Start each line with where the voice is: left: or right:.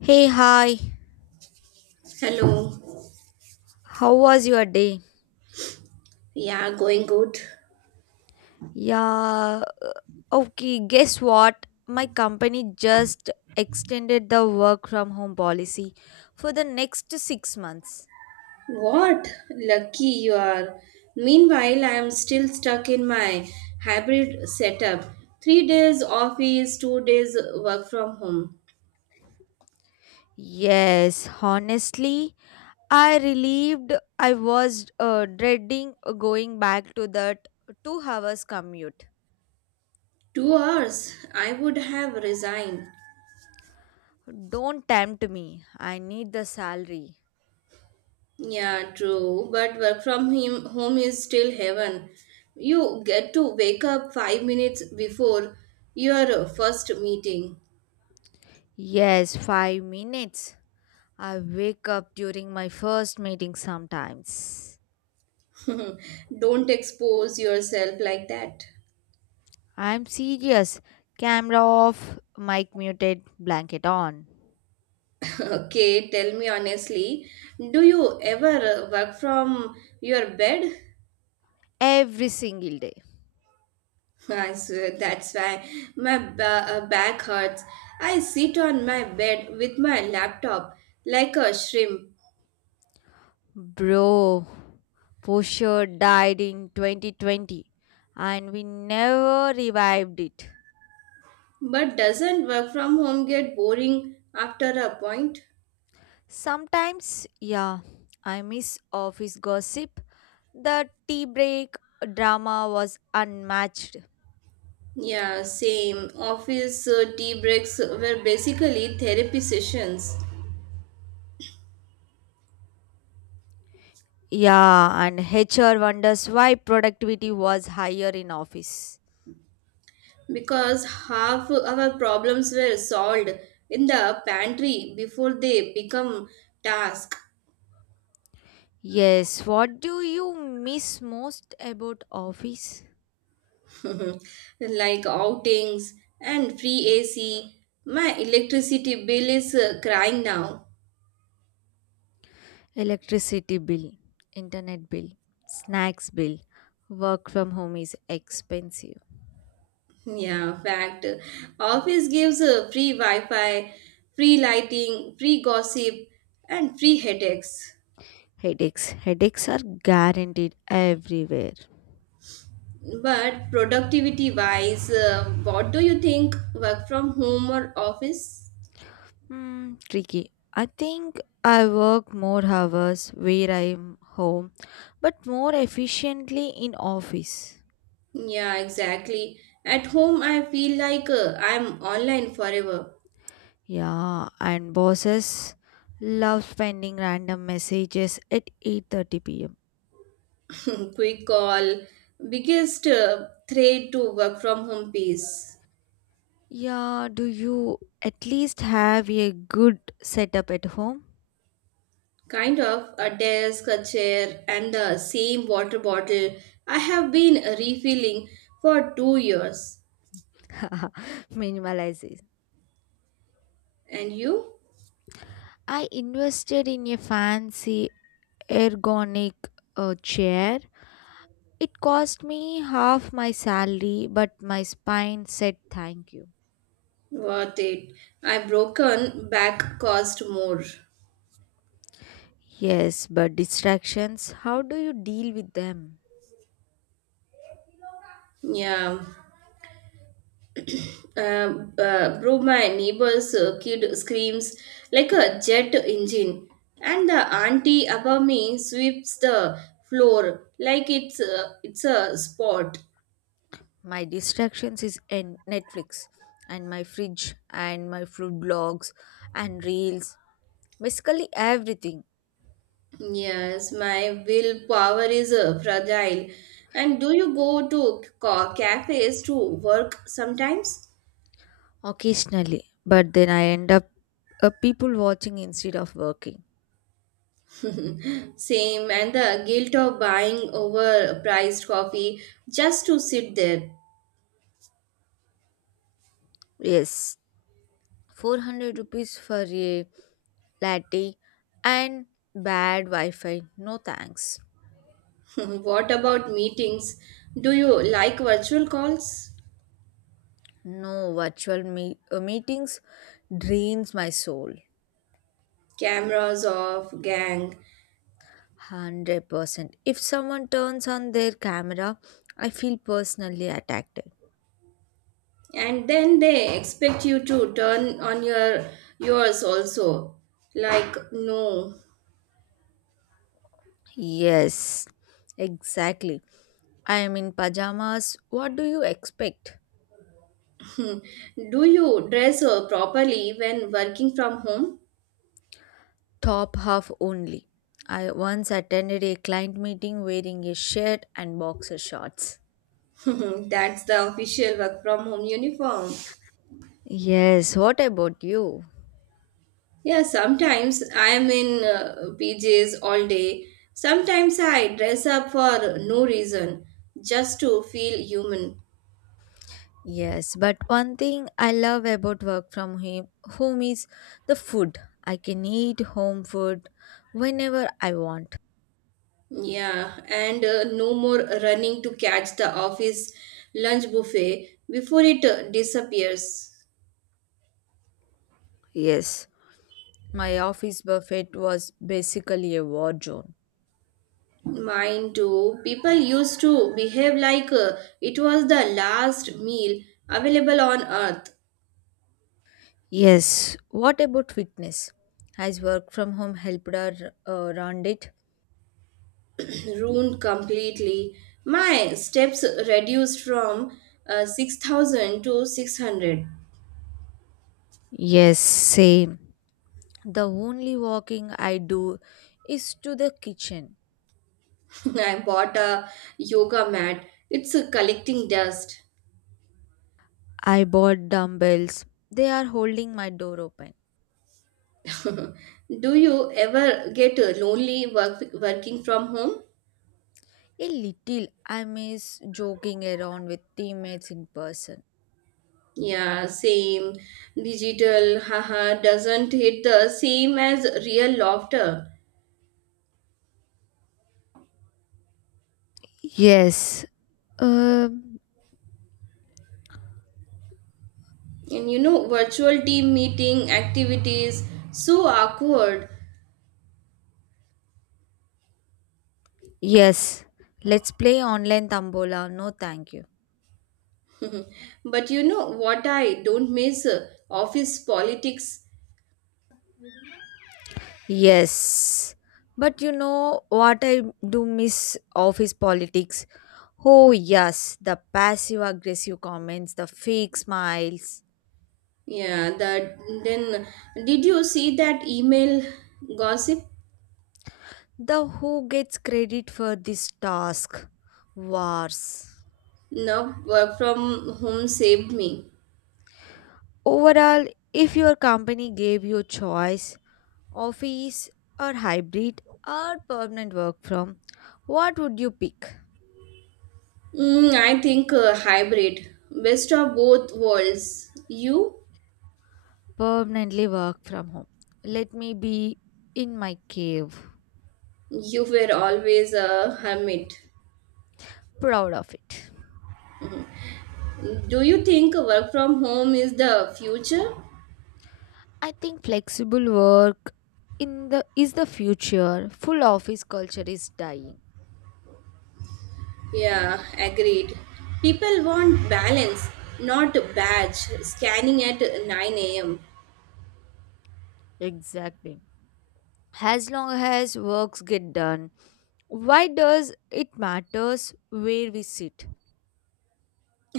left: Hey, hi.
right: Hello.
left: How was your day?
right: Yeah, going good.
left: Yeah, okay. Guess what? My company just extended the work from home policy for the next six months.
right: What? Lucky you are. Meanwhile, I am still stuck in my hybrid setup. 3 days office, 2 days work from home.
left: Yes, honestly, I relieved. I was dreading going back to that two hours commute.
right: 2 hours. I would have resigned.
left: Don't tempt me. I need the salary.
right: Yeah, true. But work from home is still heaven. You get to wake up 5 minutes before your first meeting.
left: Yes, five minutes. I wake up during my first meeting sometimes.
right: Don't expose yourself like that.
left: I'm serious. Camera off, mic muted, blanket on.
right: Okay, tell me honestly, do you ever work from your bed?
left: Every single day.
right: I swear that's why my back hurts. I sit on my bed with my laptop like a shrimp.
left: Bro, Pusher died in 2020 and we never revived it.
right: But doesn't work from home get boring after a point?
left: Sometimes, yeah, I miss office gossip. The tea break drama was unmatched.
right: Yeah, same. Office tea breaks were basically therapy sessions.
left: Yeah, and HR wonders why productivity was higher in office.
right: Because half our problems were solved in the pantry before they become tasks.
left: Yes, what do you miss most about office?
right: Like outings and free AC. My electricity bill is crying now.
left: Electricity bill, internet bill, snacks bill. Work from home is expensive.
right: Yeah, fact. Office gives free Wi Fi, free lighting, free gossip, and free headaches.
left: Headaches. Headaches are guaranteed everywhere.
right: But productivity wise, what do you think? Work from home or office?
left: Hmm, tricky. I think I work more hours where I'm home, but more efficiently in office.
right: Yeah, exactly. At home, I feel like I'm online forever.
left: Yeah, and bosses love sending random messages at 8:30 p.m.
right: Quick call, biggest threat to work from home piece.
left: Yeah, do you at least have a good setup at home?
right: Kind of a desk, a chair, and the same water bottle I have been refilling for 2 years.
left: Minimalizes.
right: And you?
left: I invested in a fancy ergonomic chair. It cost me half my salary, but my spine said thank you.
right: Worth it. I broken back cost more.
left: Yes, but distractions, how do you deal with them?
right: Yeah. Bro, my neighbor's kid screams like a jet engine, and the auntie above me sweeps the floor like it's a spot.
left: My distractions is in Netflix and my fridge and my food blogs and reels, basically everything.
right: Yes, my willpower is fragile. And do you go to cafes to work sometimes?
left: Occasionally, but then I end up a people watching instead of working.
right: Same, and the guilt of buying overpriced coffee just to sit there.
left: Yes, 400 rupees for a latte and bad Wi Fi. No thanks.
right: What about meetings? Do you like virtual calls?
left: No meetings drains my soul.
right: Cameras off, gang.
left: 100%. If someone turns on their camera, I feel personally attacked.
right: And then they expect you to turn on your yours also. Like, no.
left: Yes, exactly. I am in pajamas. What do you expect?
right: Do you dress properly when working from home?
left: Top half only. I once attended a client meeting wearing a shirt and boxer shorts.
right: That's the official work from home uniform.
left: Yes, what about you?
right: Yeah, sometimes I am in PJs all day. Sometimes I dress up for no reason, just to feel human.
left: Yes, but one thing I love about home is the food. I can eat home food whenever I want.
right: Yeah, and no more running to catch the office lunch buffet before it disappears.
left: Yes. My office buffet was basically a war zone.
right: Mine too. People used to behave like it was the last meal available on earth.
left: Yes. What about fitness? Has work from home helped her around it?
right: Ruined completely. My steps reduced from 6,000 to 600.
left: Yes, same. The only walking I do is to the kitchen.
right: I bought a yoga mat. It's collecting dust.
left: I bought dumbbells. They are holding my door open.
right: Do you ever get lonely working from home?
left: A little, I miss joking around with teammates in person.
right: Yeah, same. Digital, haha, doesn't hit the same as real laughter.
left: Yes. Um
right: And you know, virtual team meeting activities, so awkward.
left: yes. Let's play online tambola. No, thank you.
right: But you know what I don't miss? Office politics.
left: Yes. But you know what I do miss? Office politics? Oh, yes, the passive aggressive comments, the fake smiles.
right: Yeah, that then did you see that email gossip?
left: The who gets credit for this task? Wars.
right: No, work from home saved me.
left: Overall, if your company gave you choice, office or hybrid or permanent work from, what would you pick?
right: I think hybrid, best of both worlds. You?
left: Permanently work from home. Let me be in my cave.
right: You were always a hermit.
left: Proud of it.
right: Do you think work from home is the future?
left: I think flexible work in the is the future. Full office culture is dying.
right: Yeah, agreed. People want balance, not badge scanning at 9 a.m.
left: Exactly. As long as works get done, why does it matters where we sit?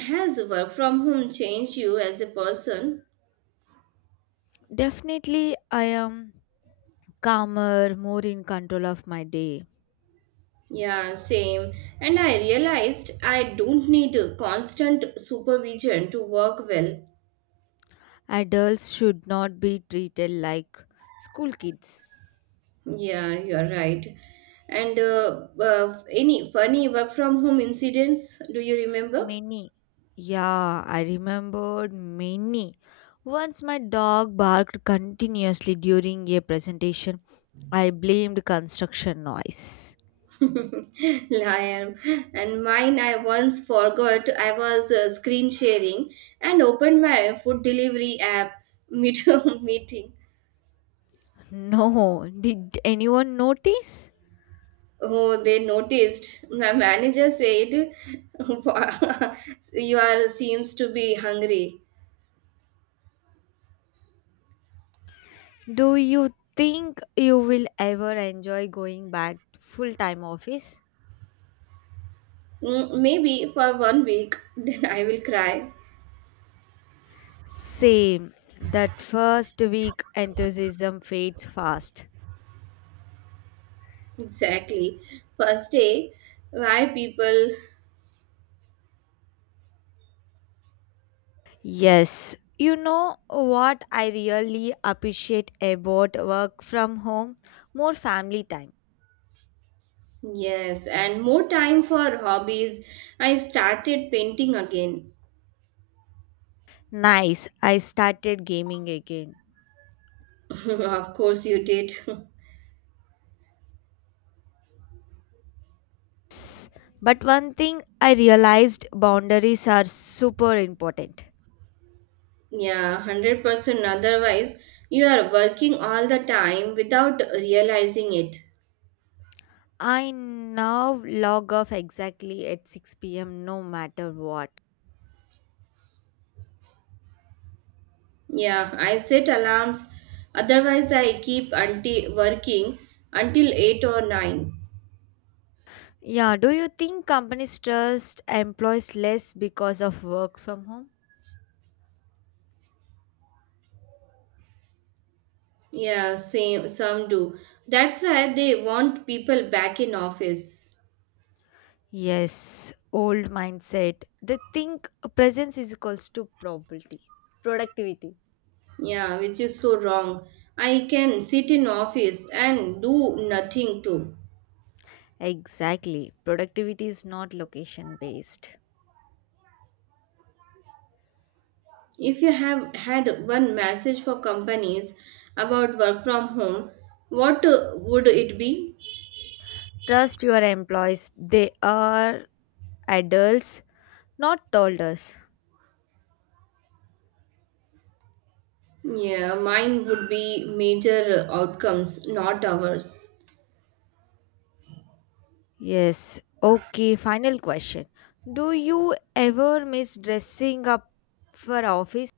right: Has work from home changed you as a person?
left: Definitely, I am calmer, more in control of my day.
right: Yeah, same. And I realized I don't need constant supervision to work well.
left: Adults should not be treated like school kids.
right: Yeah, you are right. And any funny work from home incidents do you remember?
left: Many, yeah, I remembered many. Once my dog barked continuously during a presentation. I blamed construction noise.
right: Liar. And mine, I once forgot I was screen sharing and opened my food delivery app mid meeting.
left: No, did anyone notice?
right: Oh, they noticed. My manager said, "You are seems to be hungry.
left: Do you think you will ever enjoy going back to full-time office?
right: Maybe for one week, then I will cry."
left: Same. That first week enthusiasm fades fast.
right: Exactly. First day, why people.
left: Yes. You know what I really appreciate about work from home? More family time.
right: Yes, and more time for hobbies. I started painting again.
left: Nice. I started gaming again.
right: Of course, you did.
left: Yes. But one thing I realized, boundaries are super important.
right: Yeah, 100%. Otherwise, you are working all the time without realizing it.
left: I now log off exactly at 6 p.m. no matter what.
right: Yeah, I set alarms. Otherwise, I keep until working until 8 or 9.
left: Yeah, do you think companies trust employees less because of work from home?
right: Yeah, same, some do. That's why they want people back in office.
left: Yes, old mindset. They think presence is equals to probability. Productivity.
right: Yeah, which is so wrong. I can sit in office and do nothing too.
left: Exactly. Productivity is not location based.
right: If you have had one message for companies about work from home, what would it be?
left: Trust your employees. They are adults, not toddlers.
right: Yeah, mine would be major outcomes, not hours.
left: Yes. Okay, final question. Do you ever miss dressing up for office?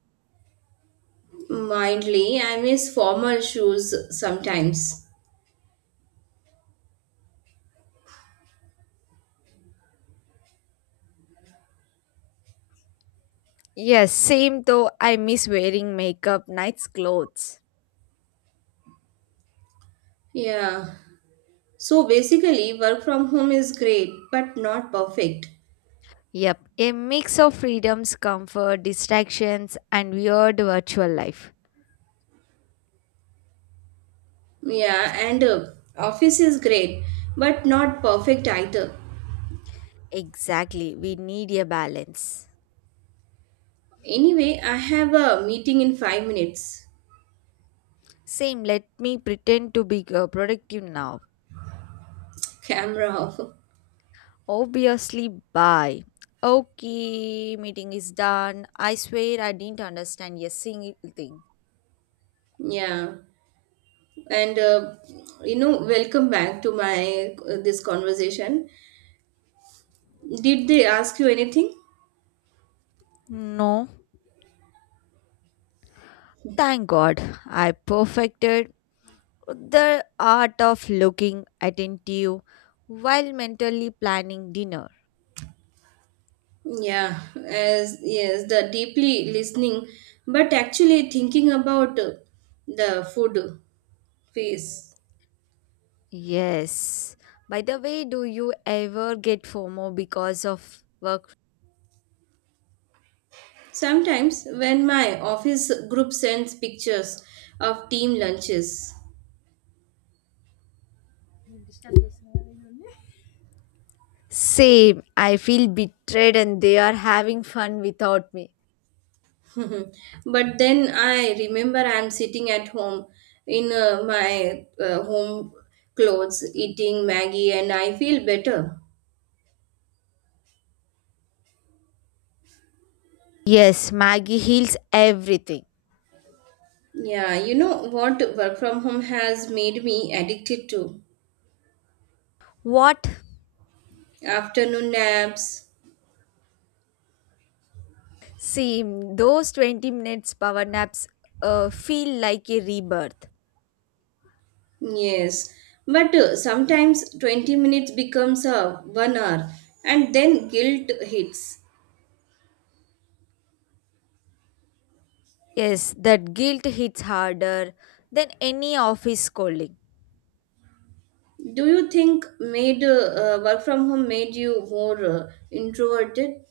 right: Mindly, I miss formal shoes sometimes.
left: Yes, same, though I miss wearing makeup, nice clothes.
right: Yeah. So basically, work from home is great, but not perfect.
left: Yep, a mix of freedoms, comfort, distractions, and weird virtual life.
right: Yeah, and office is great, but not perfect either.
left: Exactly, we need a balance.
right: Anyway, I have a meeting in 5 minutes.
left: Same, let me pretend to be productive now.
right: Camera off.
left: Obviously, bye. Okay, meeting is done. I swear I didn't understand a single thing.
right: Yeah, and you know, welcome back to my this conversation. Did they ask you anything?
left: No, thank God. I perfected the art of looking attentive while mentally planning dinner.
right: Yeah, as yes, the deeply listening, but actually thinking about the food phase.
left: Yes. By the way, do you ever get FOMO because of work?
right: Sometimes when my office group sends pictures of team lunches.
left: Same. I feel betrayed and they are having fun without me.
right: Mhm. But then I remember I'm sitting at home in my home clothes, eating Maggie, and I feel better.
left: Yes, Maggie heals everything.
right: Yeah, you know what work from home has made me addicted to?
left: What?
right: Afternoon naps.
left: Same. Those 20 minutes power naps feel like a rebirth.
right: Yes. But sometimes 20 minutes becomes a 1 hour and then guilt hits.
left: Yes, that guilt hits harder than any office calling.
right: Do you think made work from home made you more introverted?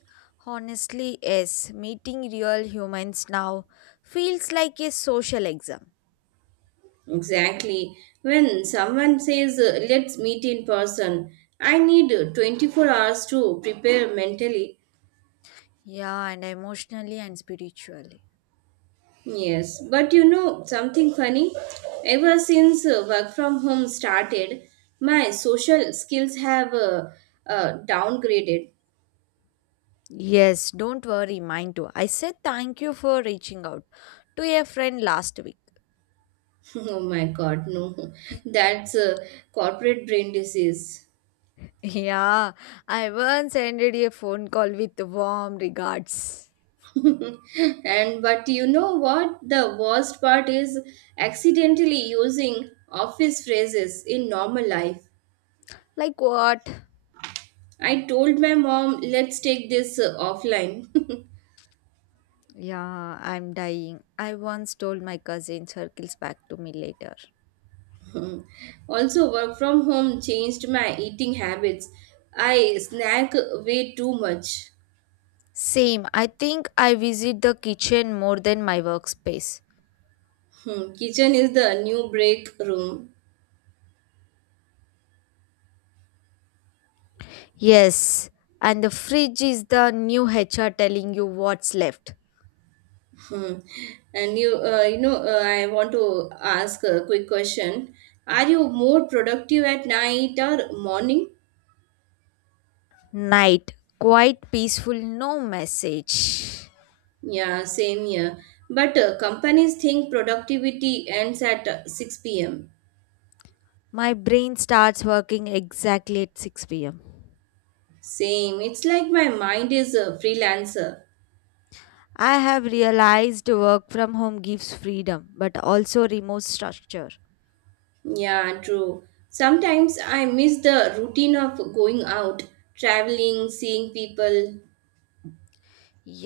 left: Honestly, yes, meeting real humans now feels like a social exam.
right: Exactly. When someone says, let's meet in person, I need 24 hours to prepare mentally.
left: Yeah, and emotionally and spiritually.
right: Yes, but you know something funny? Ever since work from home started, my social skills have downgraded.
left: Yes, don't worry, mine too. I said thank you for reaching out to a friend last week.
right: Oh my god, no. That's corporate brain disease.
left: Yeah, I once ended a phone call with warm regards.
right: And but you know what the worst part is? Accidentally using office phrases in normal life.
left: Like what?
right: I told my mom, let's take this offline.
left: Yeah, I'm dying. I once told my cousin circles back to me later.
right: Also, work from home changed my eating habits. I snack way too much.
left: Same. I think I visit the kitchen more than my workspace.
right: Kitchen is the new break room.
left: Yes, and the fridge is the new HR telling you what's left.
right: Hmm. And I want to ask a quick question. Are you more productive at night or morning?
left: Night, quite peaceful, no message.
right: Yeah, same here. But companies think productivity ends at 6 p.m.
left: My brain starts working exactly at 6 pm.
right: Same. It's like my mind is a freelancer.
left: I have realized work from home gives freedom but also removes structure.
right: Yeah, true. Sometimes I miss the routine of going out, traveling, seeing people.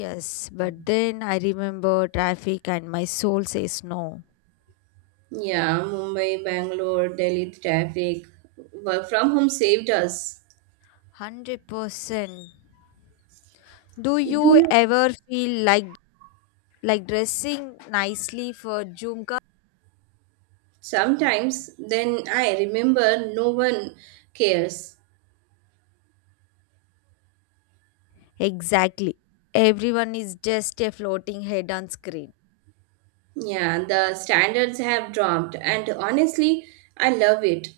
left: Yes, but then I remember traffic and my soul says no.
right: Yeah, Mumbai, Bangalore, Delhi traffic. Work from home saved us.
left: 100%. Do
right: Do
left: you
right: you?
left: ever feel like dressing nicely for Jumka?
right: Sometimes then I remember no one cares.
left: Exactly. Everyone is just a floating head on screen.
right: Yeah, the standards have dropped, and honestly, I love it.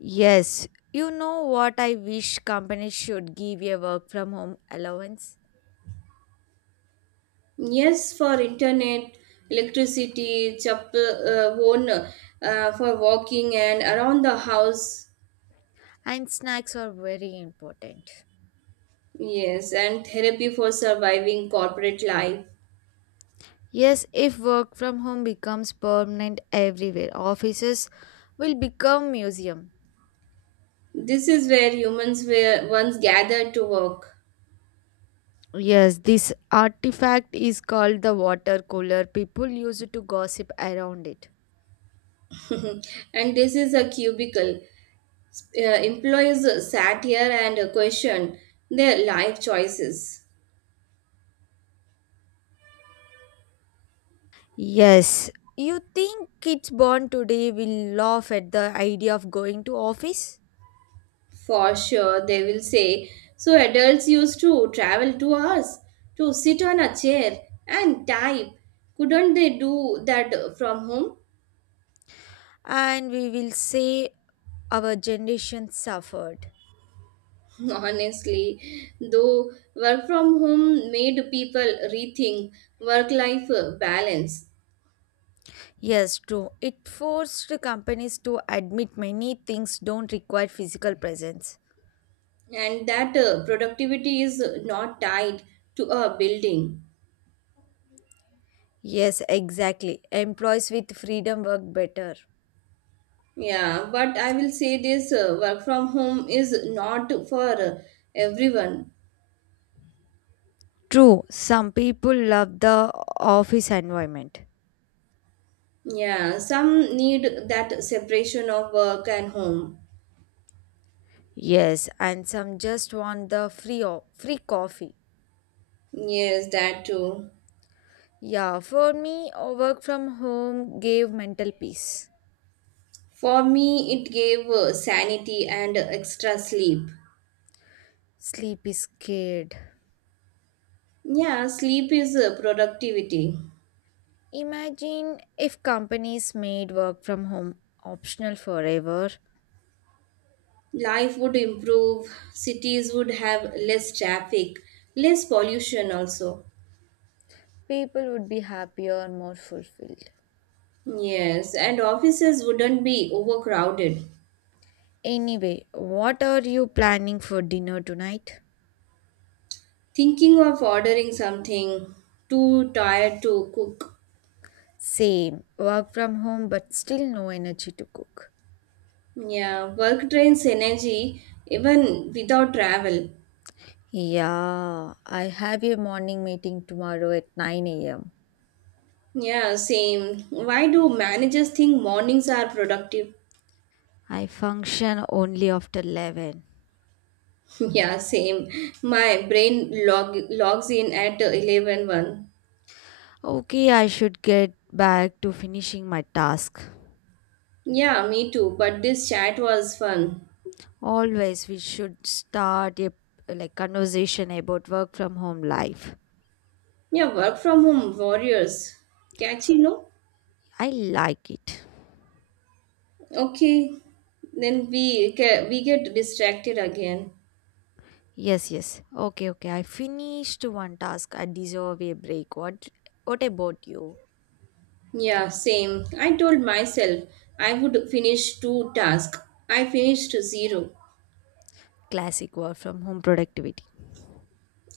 left: Yes, you know what? I wish companies should give a work from home allowance,
right: Yes, for internet, electricity, chapel, one, for walking and around the house.
left: and snacks are very important.
right: Yes, and therapy for surviving corporate life.
left: Yes, if work from home becomes permanent everywhere, offices will become museum.
right: This is where humans were once gathered to work.
left: Yes, this artifact is called the water cooler. People used to gossip around it.
right: And this is a cubicle. Employees sat here and questioned their life choices.
left: Yes. You think kids born today will laugh at the idea of going to office?
right: For sure, they will say. So adults used to travel 2 hours to sit on a chair and type. Couldn't they do that from home?
left: And we will say our generation suffered.
right: Honestly, though, work from home made people rethink work life balance.
left: Yes, true. It forced companies to admit many things don't require physical presence.
right: And that productivity is not tied to a building.
left: Yes, exactly. Employees with freedom work better.
right: Yeah, but I will say this: work from home is not for everyone.
left: True, some people love the office environment.
right: Yeah, some need that separation of work and home.
left: Yes, and some just want the free coffee.
right: Yes, that too.
left: Yeah, for me, work from home gave mental peace.
right: For me, it gave sanity and extra sleep.
left: Sleep is scared.
right: Yeah, sleep is productivity.
left: Imagine if companies made work from home optional forever,
right: Life would improve, cities would have less traffic, less pollution also.
left: people would be happier and more fulfilled.
right: Yes, and offices wouldn't be overcrowded.
left: Anyway, what are you planning for dinner tonight?
right: Thinking of ordering something, too tired to cook.
left: Same, work from home, but still no energy to cook.
right: Yeah, work drains energy even without travel.
left: Yeah, I have a morning meeting tomorrow at 9 am.
right: Yeah, same. Why do managers think mornings are productive?
left: I function only after 11.
right: Yeah, same. My brain logs in at eleven one.
left: Okay, I should get back to finishing my task.
right: Yeah, me too. But this chat was fun.
left: Always, we should start a like conversation about work from home life.
right: Yeah, work from home warriors. Catchy, no?
left: I like it.
right: Okay. Then we get distracted again.
left: Yes, yes. Okay, okay. I finished one task. I deserve a break. What? What about you?
right: Yeah, same. I told myself I would finish two tasks. I finished zero.
left: Classic work from home productivity.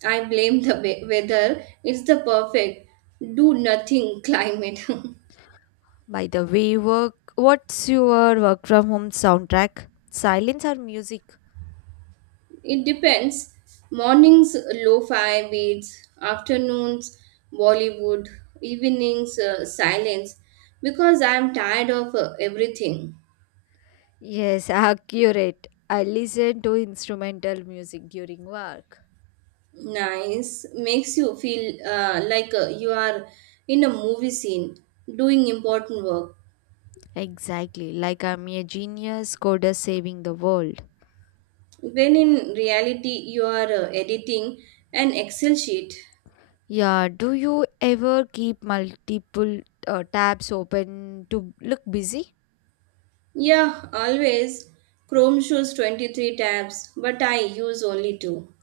right: I blame the weather. It's the perfect do nothing climate.
left: By the way, work. What's your work from home soundtrack? Silence or music?
right: It depends. Mornings, lo fi beats, afternoons, Bollywood, evenings, silence. Because I'm tired of everything.
left: Yes, accurate. I listen to instrumental music during work.
right: Nice. Makes you feel like you are in a movie scene doing important work.
left: Exactly, like I'm a genius coder saving the world.
right: When in reality, you are editing an Excel sheet.
left: Yeah, do you ever keep multiple tabs open to look busy?
right: Yeah, always. Chrome shows 23 tabs, but I use only two.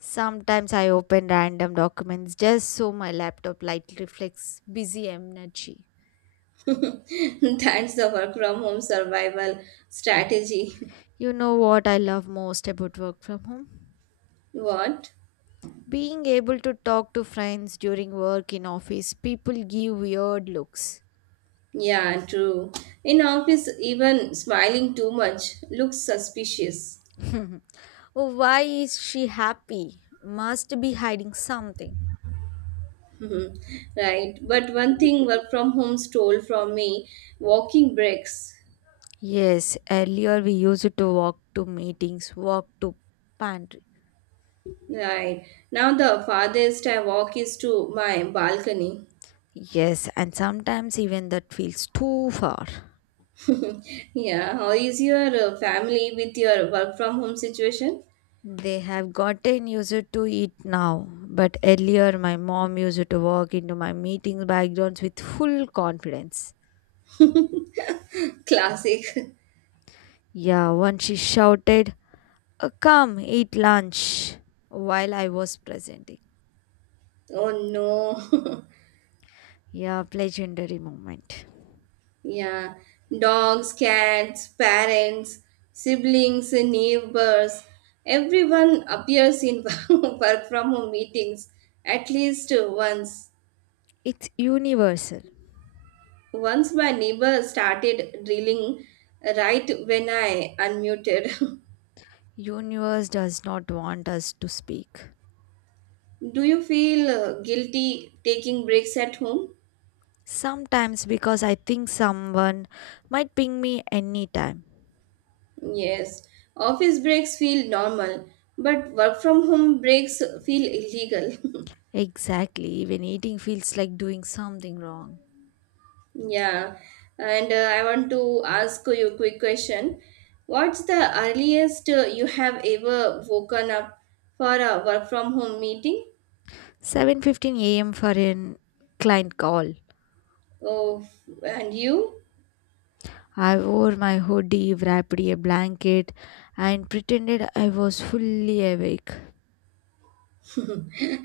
left: Sometimes I open random documents just so my laptop light reflects busy energy.
right: That's the work from home survival strategy.
left: You know what I love most about work from home?
right: What?
left: Being able to talk to friends during work. In office, people give weird looks.
right: Yeah, true. In office, even smiling too much looks suspicious.
left: Why is she happy? Must be hiding something.
right: Mhm. Right. But one thing work from home stole from me walking breaks.
left: Yes, earlier we used to walk to meetings, walk to pantry.
right: Right. Now, the farthest I walk is to my balcony.
left: Yes, and sometimes even that feels too far.
right: Yeah, how is your family with your work from home situation?
left: They have gotten used to it now, but earlier my mom used to walk into my meeting backgrounds with full confidence.
right: Classic.
left: Yeah, once she shouted, " Come, eat lunch," while I was presenting.
right: Oh no.
left: Yeah, legendary moment.
right: Yeah. Dogs, cats, parents, siblings, neighbors, everyone appears in work from home meetings at least once.
left: It's universal.
right: Once my neighbor started drilling right when I unmuted.
left: Universe does not want us to speak.
right: Do you feel guilty taking breaks at home?
left: Sometimes because I think someone might ping me anytime.
right: Yes, office breaks feel normal, but work from home breaks feel illegal.
left: Exactly, even eating feels like doing something wrong.
right: Yeah, and I want to ask you a quick question. What's the earliest you have ever woken up for a work from home meeting?
left: 7:15 a.m. for an client call.
right: Oh, and you?
left: I wore my hoodie, wrapped a blanket, and pretended I was fully awake.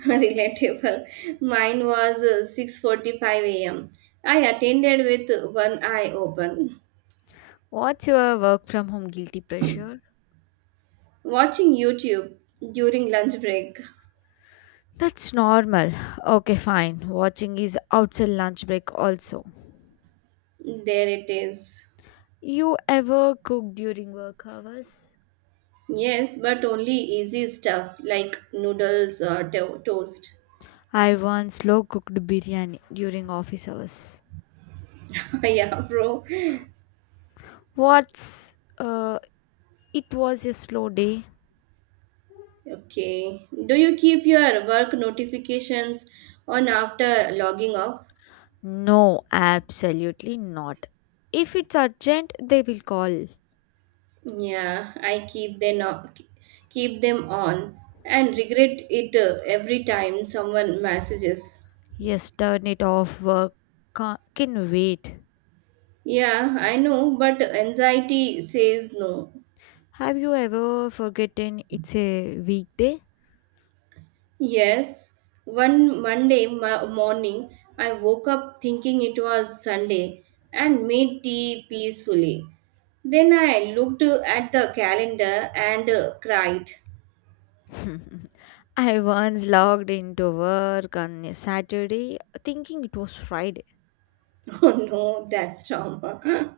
right: Relatable. Mine was 6:45 a.m. I attended with one eye open,
left: What's your work from home guilty pressure?
right: watching YouTube during lunch break.
left: That's normal. Okay, fine. Watching is outside lunch break also.
right: There it is.
left: You ever cook during work hours?
right: Yes, but only easy stuff like noodles or toast.
left: I once slow cooked biryani during office hours.
right: Yeah, bro.
left: What's It was a slow day?
right: Okay. Do you keep your work notifications on after logging off?
left: No, absolutely not. If it's urgent, they will call.
right: Yeah, I keep them on and regret it every time someone messages.
left: Yes, turn it off. Can wait.
right: Yeah, I know, but anxiety says no.
left: Have you ever forgotten it's a weekday?
right: Yes, one Monday morning I woke up thinking it was Sunday and made tea peacefully. Then I looked at the calendar and cried.
left: I once logged into work on a Saturday thinking it was Friday.
right: Oh no, that's trauma.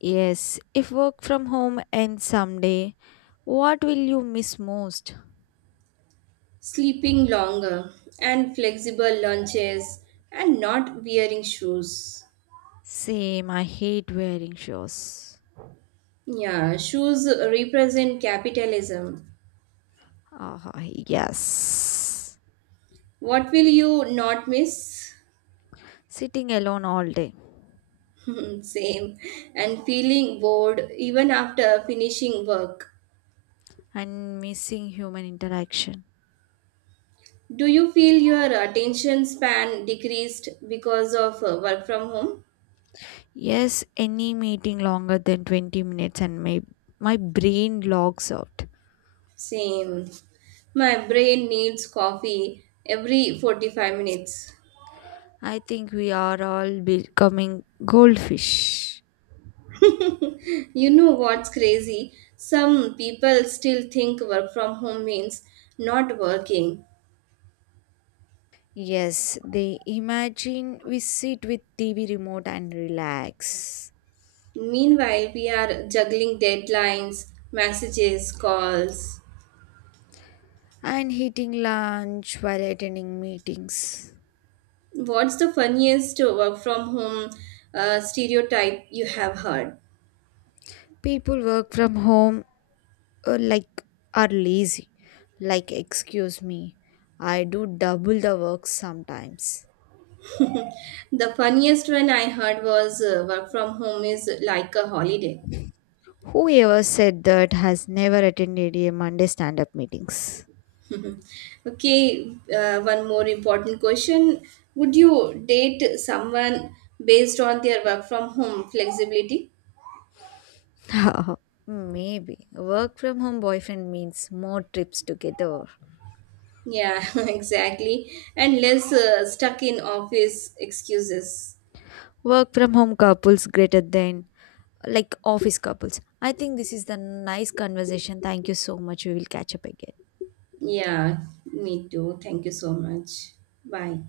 left: Yes, if work from home ends someday, what will you miss most?
right: Sleeping longer and flexible lunches and not wearing shoes.
left: Same, I hate wearing shoes.
right: Yeah, shoes represent capitalism.
left: Ah, yes.
right: What will you not miss?
left: Sitting alone all day
right: Same. And feeling bored even after finishing work.
left: and missing human interaction.
right: Do you feel your attention span decreased because of work from home?
left: Yes, any meeting longer than 20 minutes and my brain logs out.
right: Same. My brain needs coffee every 45 minutes.
left: I think we are all becoming goldfish.
right: You know what's crazy? Some people still think work from home means not working.
left: Yes, they imagine we sit with TV remote and relax.
right: Meanwhile, we are juggling deadlines, messages, calls.
left: And eating lunch while attending meetings.
right: What's the funniest work from home stereotype you have heard?
left: People work from home like are lazy. Like excuse me, I do double the work sometimes.
right: The funniest one I heard was work from home is like a holiday.
left: Whoever said that has never attended a Monday stand-up meetings.
right: Okay, one more important question. Would you date someone based on their work from home flexibility?
left: Maybe. Work from home boyfriend means more trips together.
right: Yeah, exactly. And less stuck in office excuses.
left: Work from home couples greater than like office couples. I think this is the nice conversation. Thank you so much. We will catch up again.
right: Yeah, me too. Thank you so much. Bye.